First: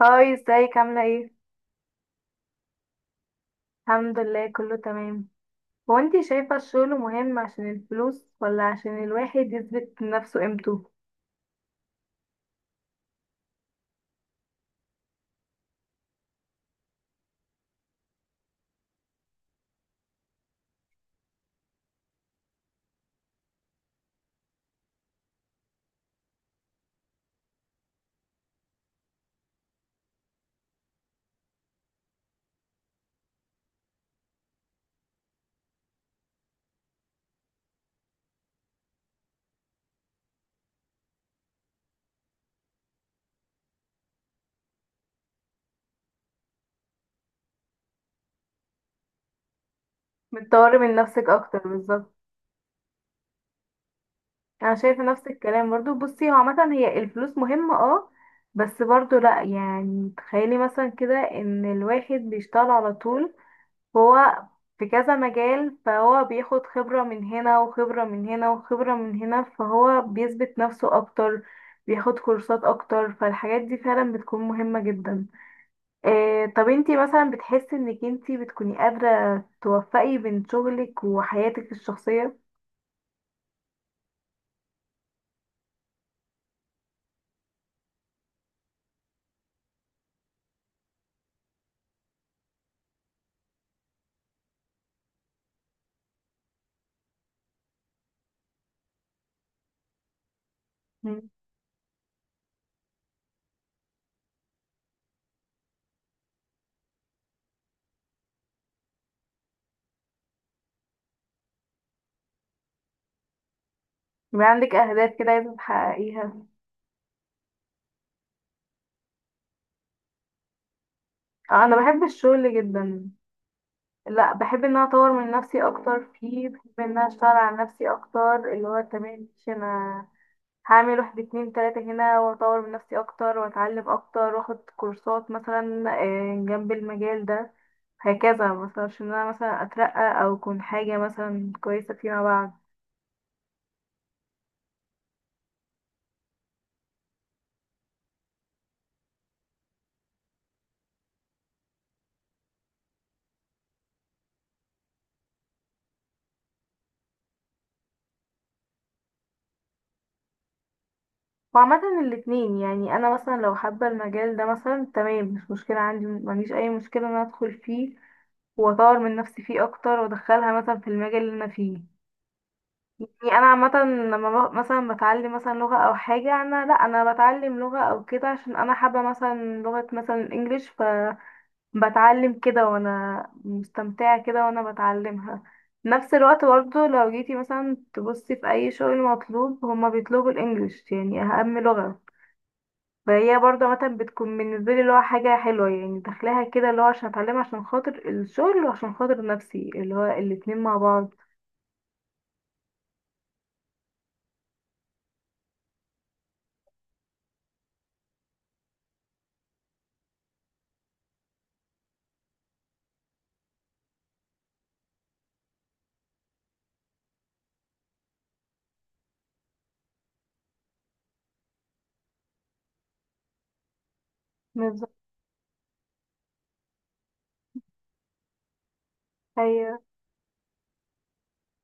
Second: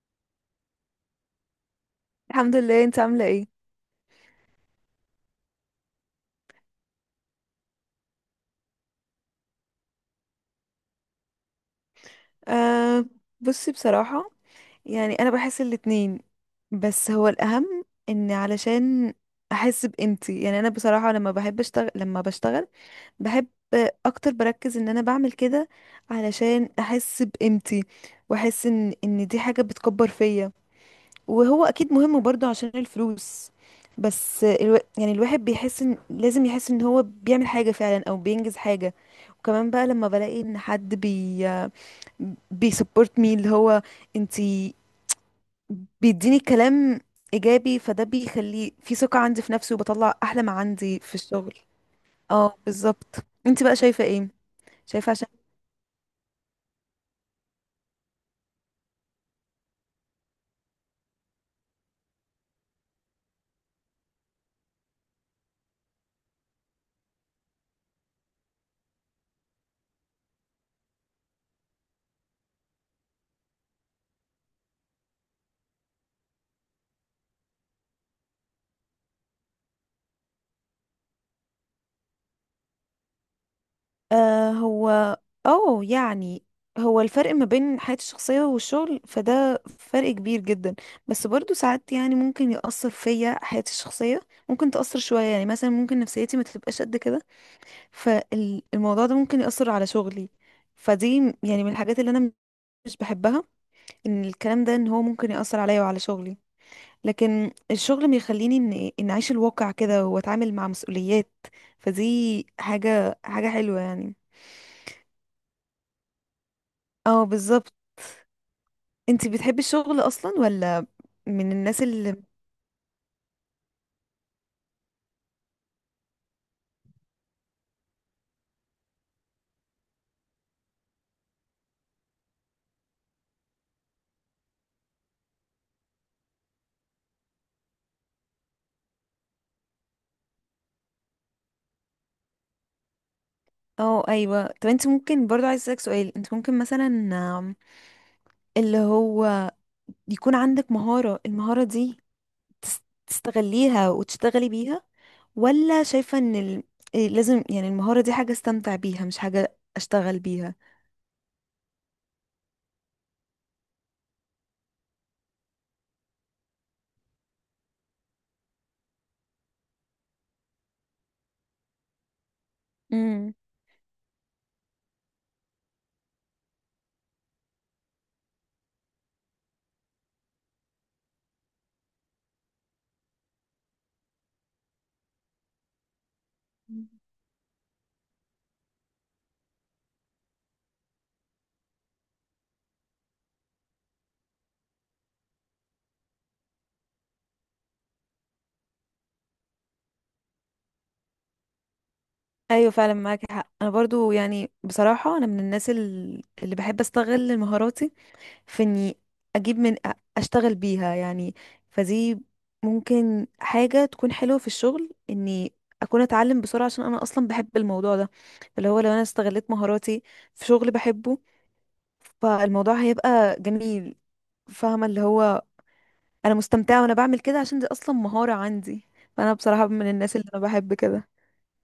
هاي، ازيك؟ عاملة ايه؟ الحمد لله، انت عاملة ايه؟ الحمد لله، كله تمام. هو انتي شايفة الشغل مهم عشان الفلوس ولا عشان الواحد يثبت لنفسه قيمته؟ آه. بصي، بصراحة يعني انا بحس الاتنين. بس هو الاهم ان علشان احس بقيمتي، يعني انا بصراحة لما بحب اشتغل لما بشتغل بحب اكتر، بركز ان انا بعمل كده علشان احس بقيمتي، واحس ان دي حاجة بتكبر فيا. وهو اكيد مهم برضو عشان الفلوس، بس يعني الواحد بيحس ان لازم يحس ان هو بيعمل حاجة فعلا او بينجز حاجة. وكمان بقى لما بلاقي ان حد بيسبورت مي، اللي هو انتي، بيديني كلام ايجابي، فده بيخلي في ثقة عندي في نفسي وبطلع احلى ما بتطوري من عندي في نفسك الشغل. اكتر، بالظبط. اه، بالظبط. انتي بقى شايفة ايه؟ انا شايفة شايفة نفس عشان الكلام برضو. بصي، هو عامة هي الفلوس مهمة، اه، بس برضو لا، يعني تخيلي مثلا كده ان الواحد بيشتغل على طول هو في كذا مجال، فهو بياخد خبرة من هنا وخبرة من هنا وخبرة من هنا، فهو بيثبت نفسه أكتر، بياخد كورسات أكتر. فالحاجات دي فعلا بتكون مهمة جدا. إيه، طب انتي مثلا بتحسي انك انتي بتكوني قادرة توفقي بين شغلك وحياتك الشخصية؟ آه هو اه يعني هو الفرق ما بين حياتي الشخصية والشغل، فده فرق كبير جدا، بس برضو ساعات يعني ممكن يأثر فيا حياتي الشخصية، ممكن تأثر شوية. يعني مثلا ممكن نفسيتي ما تبقاش قد كده، فالموضوع ده ممكن يأثر على شغلي. مم. فدي يعني من الحاجات اللي انا مش بحبها، ان الكلام ده، ان هو ممكن يأثر عليا وعلى شغلي، لكن الشغل بيخليني ان اعيش الواقع كده واتعامل مع مسؤوليات، فدي حاجة حاجة حلوة يعني. يبقى عندك أهداف كده عايزة تحققيها. اه بالظبط. انتي بتحبي الشغل اصلا، ولا من آه، أنا الناس بحب اللي... الشغل جدا. لا، بحب ان انا اطور من نفسي اكتر فيه، بحب ان انا اشتغل على نفسي اكتر، اللي هو تمام ماشي، انا هعمل واحد اتنين تلاتة هنا، واطور من نفسي اكتر، واتعلم اكتر، واخد كورسات مثلا جنب المجال ده هكذا مثلا، عشان انا مثلا اترقى او اكون حاجة مثلا كويسة فيما بعد. اه، ايوه. طب انت ممكن برضو، عايز اسالك سؤال، انت ممكن مثلا آم، اللي هو يكون عندك مهارة، المهارة دي تستغليها وتشتغلي بيها، ولا شايفة ان إيه، لازم يعني المهارة دي حاجة استمتع بيها، مش حاجة اشتغل بيها؟ وعامة الاتنين، يعني انا مثلا لو حابة المجال ده مثلا، تمام، مش مشكلة عندي، مفيش اي مشكلة ان انا ادخل فيه واطور من نفسي فيه اكتر، وادخلها مثلا في المجال اللي انا فيه. امم. يعني انا عامه لما مثلا بتعلم مثلا لغه او حاجه، انا لا، انا بتعلم لغه او كده عشان انا حابه مثلا لغه، مثلا الانجليش، فبتعلم كده وانا مستمتعه كده وانا بتعلمها. نفس الوقت برضه لو جيتي مثلا تبصي في اي شغل مطلوب، هما بيطلبوا الانجليش، يعني اهم لغه، فهي برضه مثلا بتكون بالنسبه لي اللي هو حاجه حلوه، يعني داخلاها كده اللي هو عشان اتعلمها عشان خاطر الشغل وعشان خاطر نفسي، اللي هو الاتنين مع بعض. ايوه فعلا، معاك حق. انا برضو يعني بصراحة انا من الناس اللي بحب استغل مهاراتي في اني اجيب اشتغل بيها يعني. فدي ممكن حاجة تكون حلوة في الشغل، اني اكون اتعلم بسرعة عشان انا اصلا بحب الموضوع ده، اللي هو لو انا استغلت مهاراتي في شغل بحبه، فالموضوع هيبقى جميل. فاهمة بالظبط. اللي هو، انا مستمتعه وانا بعمل كده عشان دي اصلا مهاره عندي. فانا بصراحه من الناس اللي انا بحب كده.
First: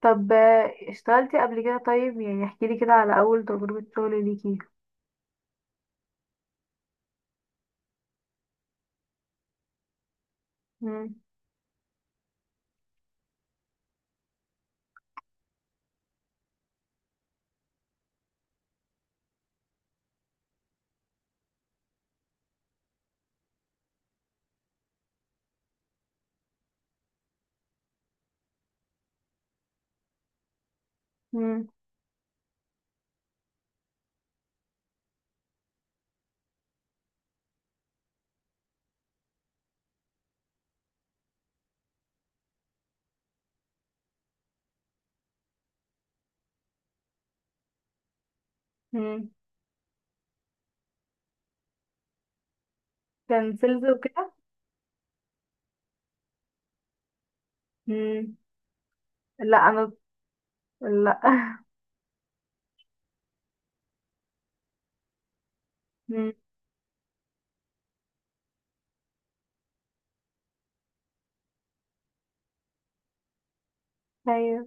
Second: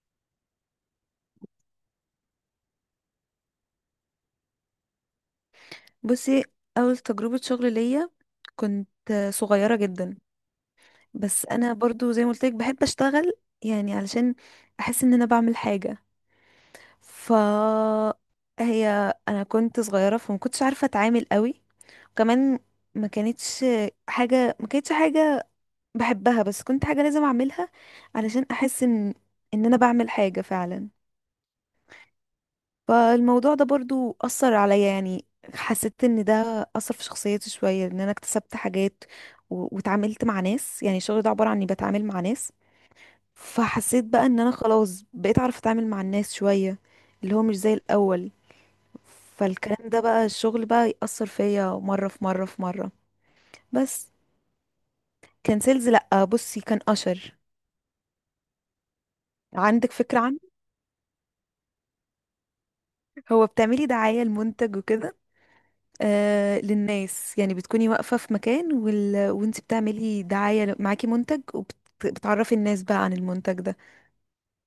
طب اشتغلتي قبل كده؟ طيب يعني احكي لي كده على اول تجربة شغل ليكي. بصي، اول تجربه شغل ليا كنت صغيره جدا، مم. بس انا برضو زي ما قلت لك بحب اشتغل، يعني علشان احس ان انا بعمل حاجه. ف هي انا كنت صغيره، فما كنتش عارفه اتعامل قوي، وكمان ما كانتش ما كانتش حاجه بحبها، بس كنت حاجه لازم اعملها علشان احس ان ان انا بعمل حاجه فعلا. مم. فالموضوع ده برضو أثر عليا، يعني حسيت ان ده أثر في شخصيتي شوية، ان انا اكتسبت حاجات واتعاملت مع ناس، يعني الشغل ده عبارة عن اني بتعامل مع ناس، فحسيت بقى ان انا خلاص بقيت اعرف اتعامل مع الناس شوية، اللي هو مش زي الأول. مم. فالكلام ده بقى الشغل بقى يأثر فيا مرة في مرة في مرة. كان سيلز بس وكده. كان سيلز، لأ، بصي كان أشر. مم. لا، انا. عندك فكرة عنه؟ لا. هو بتعملي دعاية لمنتج وكده، مم. آه، للناس. يعني بتكوني واقفة في مكان وانت بتعملي دعاية معاكي منتج، وبتعرفي الناس بقى عن المنتج ده. ايوه.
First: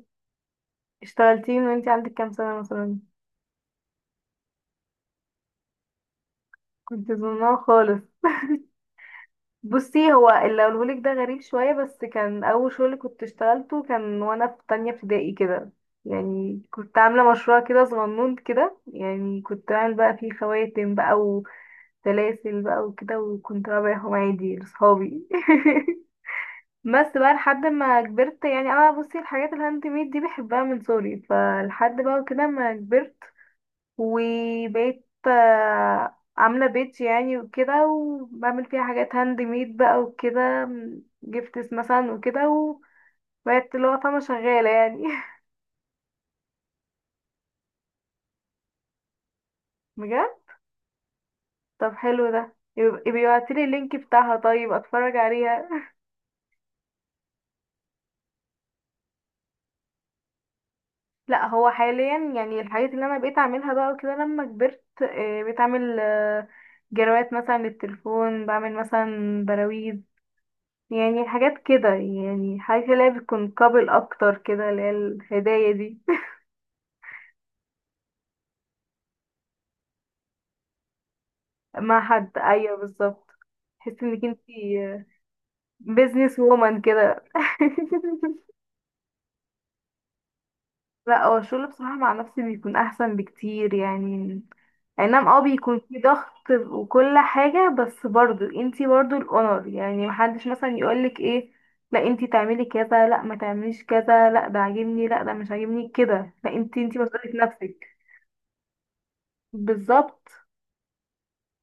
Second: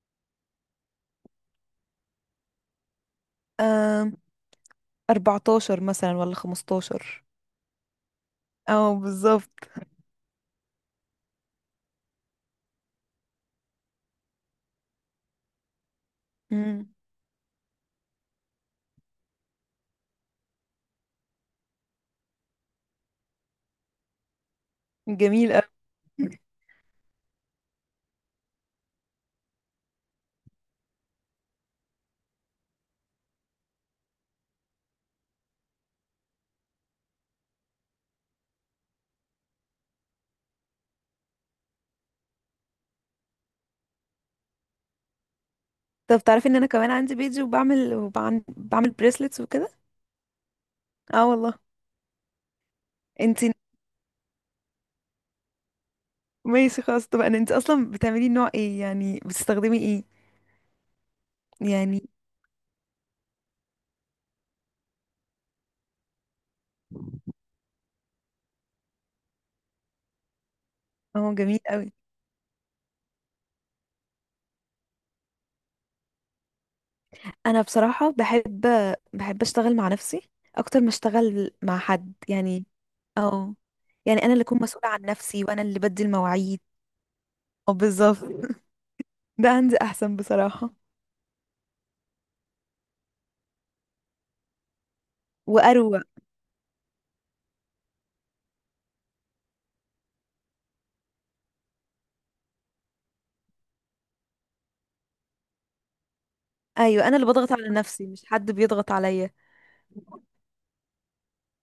اشتغلتي من وانتي عندك كام سنة مثلا؟ آه، 14 مثلا ولا كنت 15. ظنها خالص. اه بالظبط. بصي، هو اللي اقولهولك ده غريب شوية، بس كان اول شغل كنت اشتغلته كان وانا في تانية ابتدائي كده. يعني مم. كنت عاملة مشروع كده صغنون كده، يعني كنت عامل بقى فيه خواتم بقى، سلاسل بقى وكده، وكنت بقى ببيعهم عادي لصحابي. جميل أوي. بس بقى لحد ما كبرت. يعني انا بصي الحاجات الهاند ميد دي بحبها من صغري، فلحد بقى كده ما كبرت وبقيت عاملة بيت يعني وكده، وبعمل فيها حاجات هاند ميد بقى وكده، جفتس مثلا وكده، وبقيت اللي هو فاهمة شغالة يعني. طب تعرفي ان انا كمان عندي بيجي، وبعمل بعمل بريسلتس وكده. بجد. اه والله. طب حلو ده، يبقى انت يبعتيلي اللينك بتاعها، طيب اتفرج عليها. ماشي، خلاص. طب انت اصلا بتعملي نوع ايه؟ يعني بتستخدمي ايه؟ لا، هو يعني حاليا يعني الحاجات اللي انا بقيت اعملها بقى كده لما كبرت، بقيت اعمل جروات مثلا للتليفون، بعمل مثلا براويز، يعني اه حاجات جميل كده، قوي. يعني حاجات اللي هي بتكون قابل اكتر كده، اللي هي الهدايا دي. انا بصراحه بحب اشتغل مع نفسي اكتر ما اشتغل مع مع حد حد، يعني. ايوه، بالظبط. اه، تحسي يعني انك انا اللي انتي اكون مسؤوله عن نفسي، وانا اللي بدي بيزنس المواعيد. وومن كده. اه بالظبط. ده عندي احسن بصراحه لا، هو الشغل بصراحة مع نفسي بيكون أحسن بكتير يعني. أي نعم، اه، بيكون واروق. في ضغط وكل حاجة، بس برضو انتي برضو الأونر، يعني محدش مثلا يقولك ايه، لا انتي تعملي كذا، لا ما تعمليش كذا، لا ده عاجبني، لا ده مش عاجبني كده، لا، انتي انتي ايوه، انا اللي مسؤولة بضغط على نفسك. نفسي، مش حد بيضغط عليا. بالظبط.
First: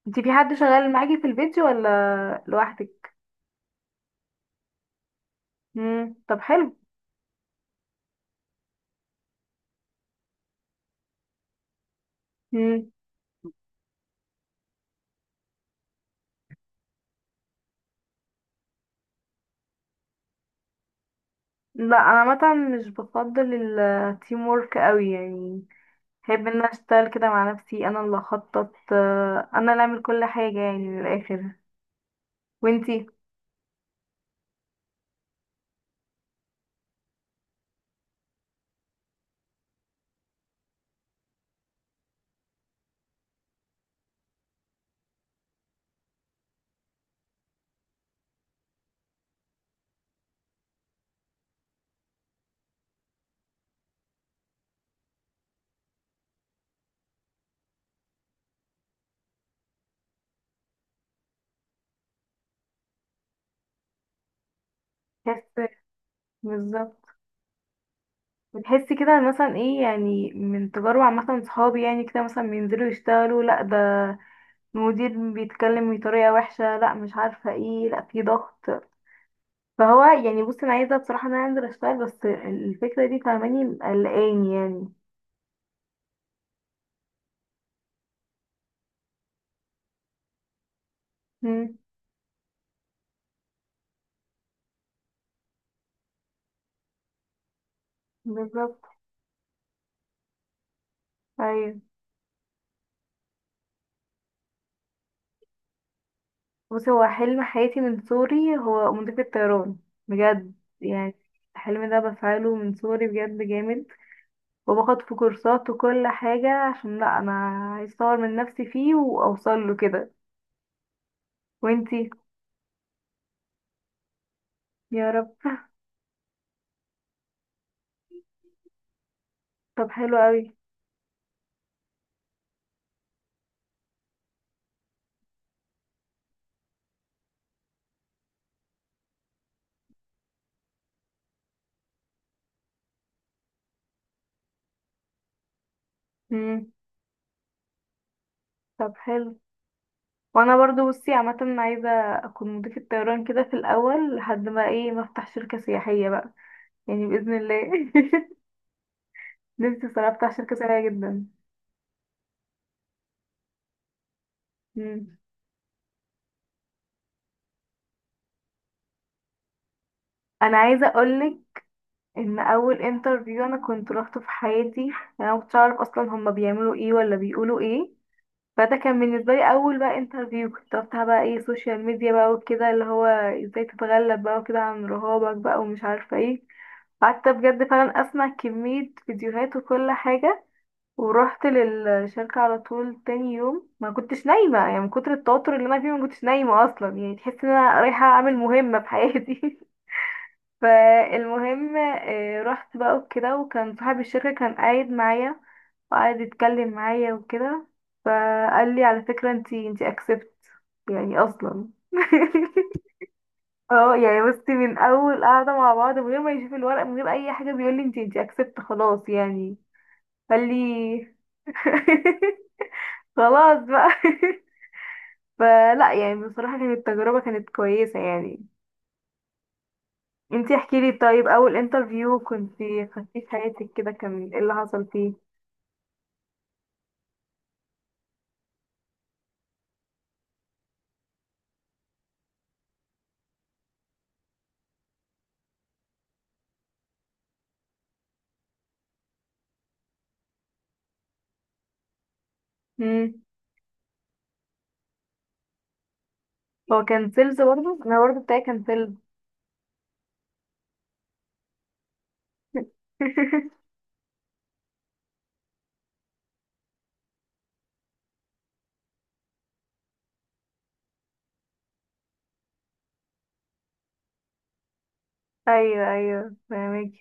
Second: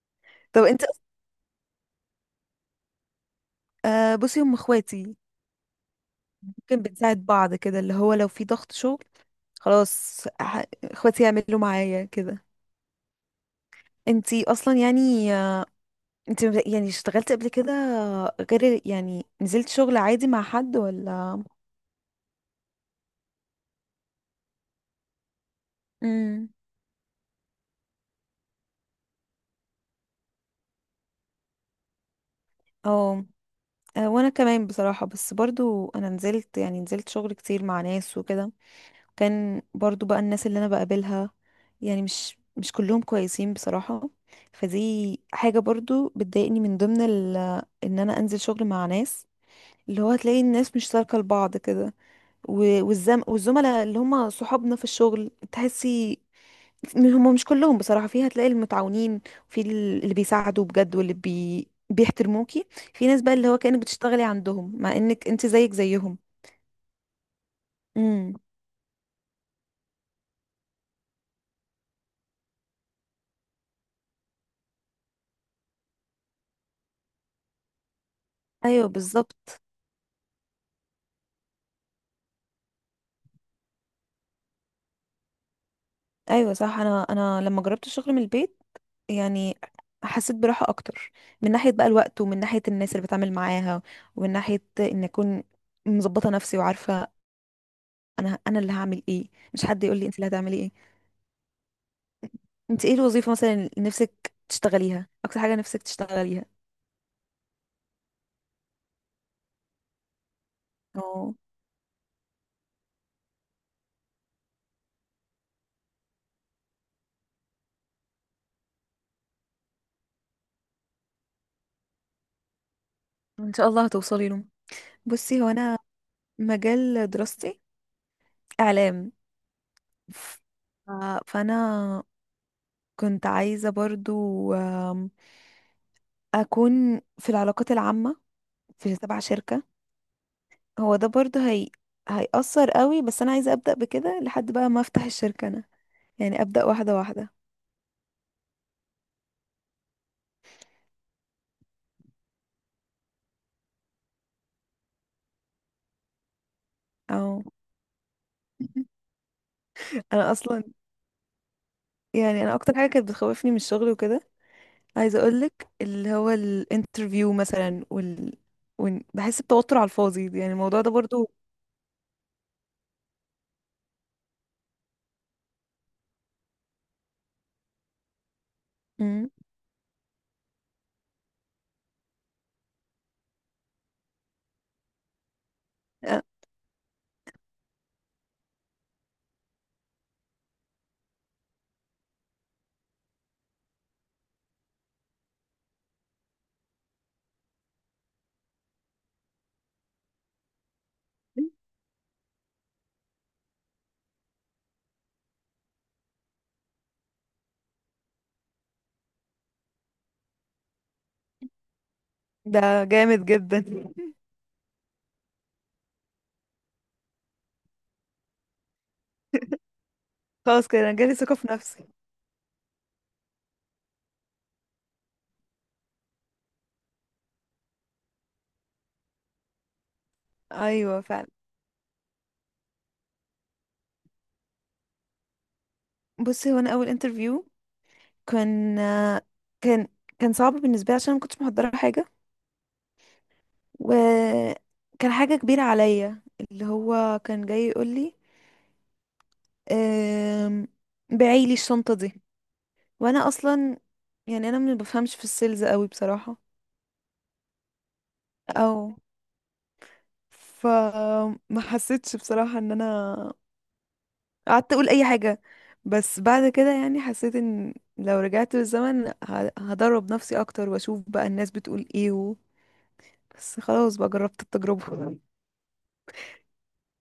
انتي في حد طب انت شغال معاكي في البيت ولا لوحدك؟ بصي، هم اخواتي، مم. طب حلو. ممكن بنساعد بعض كده، اللي هو لو في ضغط شغل خلاص اخواتي يعملوا معايا كده. مم. انتي اصلا يعني، انت يعني اشتغلت قبل كده؟ غير يعني نزلت شغل عادي مع حد ولا؟ لا، انا مثلا مش بفضل التيم وورك قوي يعني. احب امم ان أنا اشتغل كده مع نفسي، انا اللي اخطط انا اللي اعمل كل حاجة، يعني من الاخر. اه، وانتي؟ وانا كمان بصراحة. بس برضو انا نزلت شغل كتير مع ناس وكده، كان برضو بقى الناس اللي انا بقابلها يعني مش كلهم كويسين بصراحة. فدي حاجة برضو بتضايقني، من ضمن ان انا انزل شغل مع ناس، اللي هو هتلاقي الناس مش سالكة لبعض كده، والزملاء اللي هم صحابنا في الشغل، تحسي هم مش كلهم بصراحة فيها. هتلاقي المتعاونين، وفي اللي بيساعدوا بجد، واللي بيحترموكي، في ناس بقى اللي هو كأنك بتشتغلي عندهم مع انك انت بتحسي. زيك زيهم. بالظبط. امم. بتحسي كده مثلا ايه؟ يعني من تجارب عامة صحابي يعني كده، مثلا بينزلوا يشتغلوا، لا ده المدير بيتكلم بطريقة وحشة، لا مش عارفة ايه، لا في ضغط. ايوه بالظبط. فهو يعني، بصي انا عايزة بصراحة ان انا انزل اشتغل، بس الفكرة دي فاهماني قلقاني يعني. ايوه صح. انا لما جربت الشغل من البيت، يعني حسيت براحة اكتر، من ناحية مم. بقى الوقت، ومن ناحية الناس اللي بتعامل معاها، ومن ناحية ان اكون مظبطة نفسي وعارفة انا اللي بالظبط. هعمل ايه، مش حد يقول لي انت اللي هتعملي ايه. ايوه. انت ايه الوظيفة مثلا اللي نفسك تشتغليها، اكتر حاجة نفسك تشتغليها؟ بصي، هو حلم حياتي من صغري هو مضيف الطيران. بجد. يعني اه، الحلم ده بفعله من صغري، بجد جامد. وباخد في كورسات وكل حاجة، عشان لا انا عايز اطور من نفسي فيه واوصل له كده. وانتي؟ ان شاء الله هتوصلي له. يا رب. بصي هو انا مجال دراستي اعلام، طب حلو ف- قوي. فانا كنت عايزه برضو آم، اكون في العلاقات العامه، في تبع شركه. هو ده برضو هي هيأثر قوي، بس انا عايزه ابدا بكده لحد بقى ما افتح الشركه انا، يعني ابدا امم واحده واحده. طب حلو. وانا برضو، بصي عامة عايزة اكون مضيفة الطيران كده في الاول، لحد ما ايه، ما افتح شركة سياحية بقى، يعني او. بإذن الله. نفسي صراحة انا افتح شركة اصلا سياحية جدا. يعني انا اكتر حاجه كانت بتخوفني من الشغل وكده، مم. عايزه اقولك، اللي هو الانترفيو مثلا بحس بتوتر على الفاضي، يعني انا الموضوع عايزة ده برضو. اقولك ان اول انترفيو انا كنت روحته في حياتي، انا مكنتش اعرف اصلا هما بيعملوا ايه ولا بيقولوا ايه، فده كان مم. بالنسبه لي اول بقى انترفيو، كنت رحتها بقى ايه، سوشيال ميديا بقى وكده، اللي هو ازاي تتغلب بقى وكده عن رهابك بقى ومش عارفه آه. ايه. قعدت بجد فعلا اسمع كميه فيديوهات وكل حاجه، ورحت للشركه على طول تاني يوم. ما كنتش نايمه يعني من كتر التوتر اللي انا فيه، ما كنتش نايمه اصلا، يعني تحس ان انا رايحه اعمل مهمه في حياتي. فالمهم رحت بقى وكده، وكان صاحب الشركة كان قاعد معايا، وقعد يتكلم معايا وكده، فقال لي على فكرة، انتي اكسبت، يعني اصلا. ده جامد جدا. اه، يعني بصي، من اول قعدة مع بعض، من غير ما يشوف الورق، من غير اي حاجة، بيقول لي انتي اكسبت خلاص، يعني قال خلاص كده انا لي. جالي ثقة في نفسي. خلاص بقى. فلا، يعني بصراحة كانت التجربة كانت كويسة يعني. انتي احكي لي، ايوه طيب فعلا. اول انترفيو كنتي خدتيه في حياتك كده، كان ايه اللي حصل فيه؟ بصي هو انا اول انترفيو كان آه، كان كان صعب بالنسبة لي، عشان أنا ما كنتش محضرة حاجة، وكان حاجة كبيرة عليا، اللي هو كان جاي يقول لي أم... بعي لي الشنطة دي، مم. وانا اصلا يعني انا ما بفهمش في السيلز قوي بصراحة. هو كان سيلز برضه، انا برضه بتاعي كان او، سيلز. فما حسيتش بصراحة ان انا قعدت اقول اي حاجة، بس بعد كده يعني حسيت ان لو رجعت بالزمن، هدرب نفسي اكتر واشوف بقى الناس بتقول ايه بس خلاص بقى جربت التجربة. ايوه، ايوه، فاهمك.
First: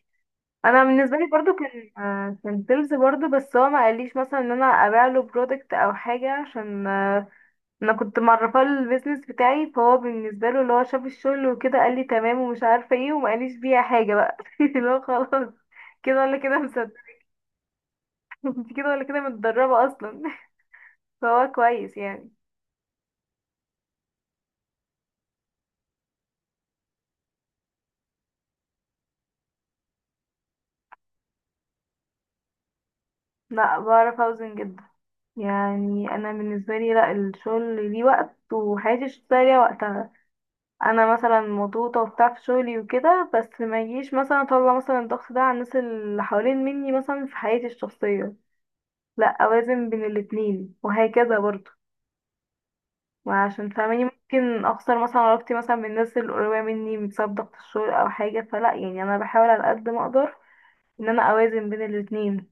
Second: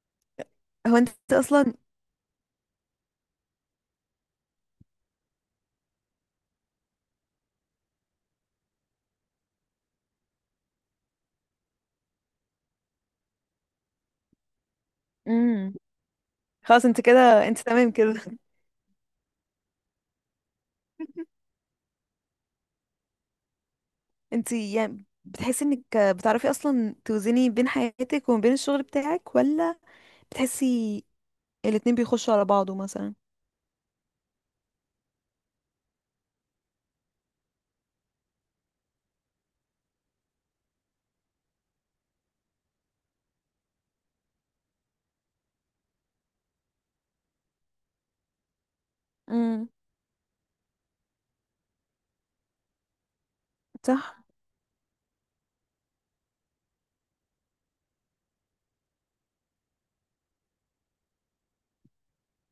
انا هو انت بالنسبه لي برضه اصلا. كان سيلز برضه، بس هو ما قاليش مثلا ان انا ابيع له برودكت او حاجه، عشان انا كنت معرفاه البيزنس بتاعي، فهو بالنسبه له اللي هو شاف الشغل وكده قال لي تمام ومش عارفه ايه، وما قاليش بيها حاجه بقى. اللي هو خلاص، امم كده ولا كده، خلاص، مصدق. انت كده، انت تمام كده. انت كده ولا كده متدربه اصلا. فهو كويس يعني. انت يعني بتحسي انك بتعرفي اصلا توزني بين حياتك وما بين الشغل بتاعك، ولا بتحسي الاتنين بيخشوا على بعضه مثلا؟ لا، بعرف اوزن جدا. يعني انا بالنسبه لي لا، الشغل ليه وقت وحياتي الشخصيه ليها وقتها. انا مثلا مضغوطه وبتاع في شغلي وكده، بس ما يجيش مثلا اطلع مثلا الضغط ده على الناس اللي حوالين مني مثلا في حياتي الشخصيه، لا، امم. اوازن بين الاتنين وهكذا برضه. وعشان فاهماني صح، ممكن اخسر مثلا علاقتي مثلا بالناس القريبه مني بسبب ضغط الشغل او حاجه، فلا، يعني انا بحاول على قد ما اقدر ان انا اوازن بين الاتنين.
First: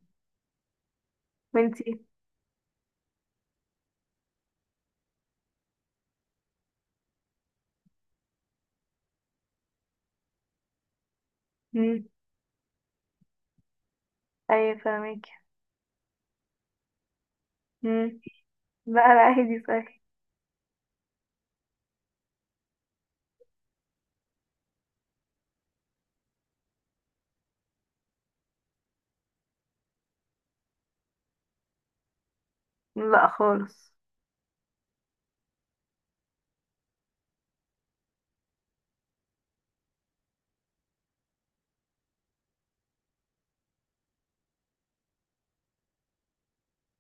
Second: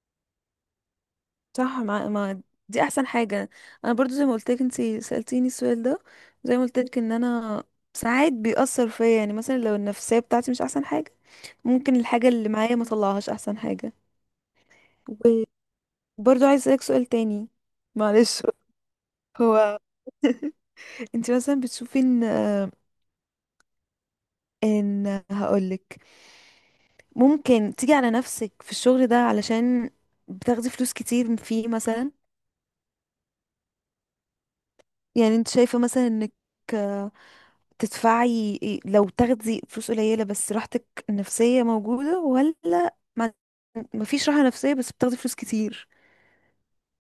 صح. وانتي؟ ما دي احسن حاجه. انا برضو زي ما قلت لك، انت سالتيني السؤال ده، زي ما قلت لك ان انا ساعات بيأثر فيا، يعني مثلا لو النفسيه بتاعتي مش احسن حاجه، ممكن امم الحاجه اللي معايا ما طلعهاش احسن حاجه. ايوه فاهمك. وبرضو عايز اسالك سؤال تاني، امم معلش. لا لا، عادي، هو صحيح. انت مثلا بتشوفي ان هقولك، ممكن تيجي على نفسك في الشغل ده علشان بتاخدي فلوس كتير فيه مثلا؟ لا خالص. يعني انت شايفة مثلا انك تدفعي لو تاخدي فلوس قليلة بس راحتك النفسية موجودة، ولا ما مفيش راحة نفسية بس بتاخدي فلوس كتير؟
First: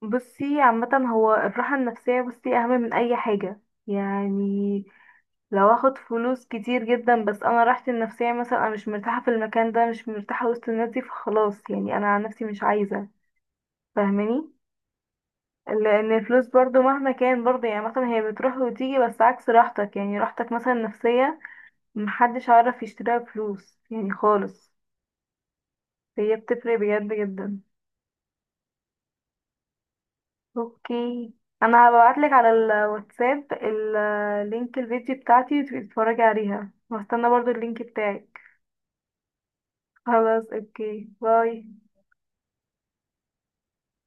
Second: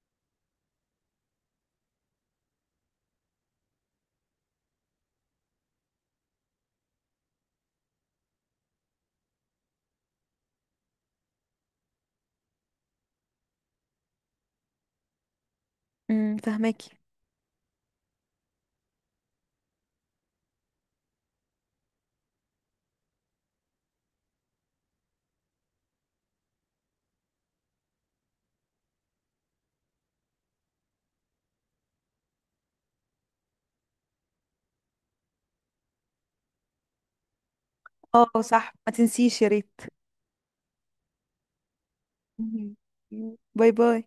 بصي عامة هو الراحة النفسية، بصي أهم من أي حاجة يعني. لو اخد فلوس كتير جدا بس أنا راحتي النفسية، مثلا أنا مش مرتاحة في المكان ده، مش مرتاحة وسط الناس دي، فخلاص يعني أنا عن نفسي مش عايزة. فاهماني، لأن امم، الفلوس برضو فهماكي. مهما كان برضو يعني مثلا هي بتروح وتيجي، بس عكس راحتك، يعني راحتك مثلا النفسية محدش عارف يشتريها بفلوس يعني خالص، هي بتفرق بجد جدا. اوكي، انا هبعتلك على الواتساب اللينك الفيديو بتاعتي، وتبقي تتفرجي عليها، وهستنى برضو اللينك بتاعك. اه صح، ما تنسيش يا ريت. خلاص، اوكي، باي. مهم. باي باي.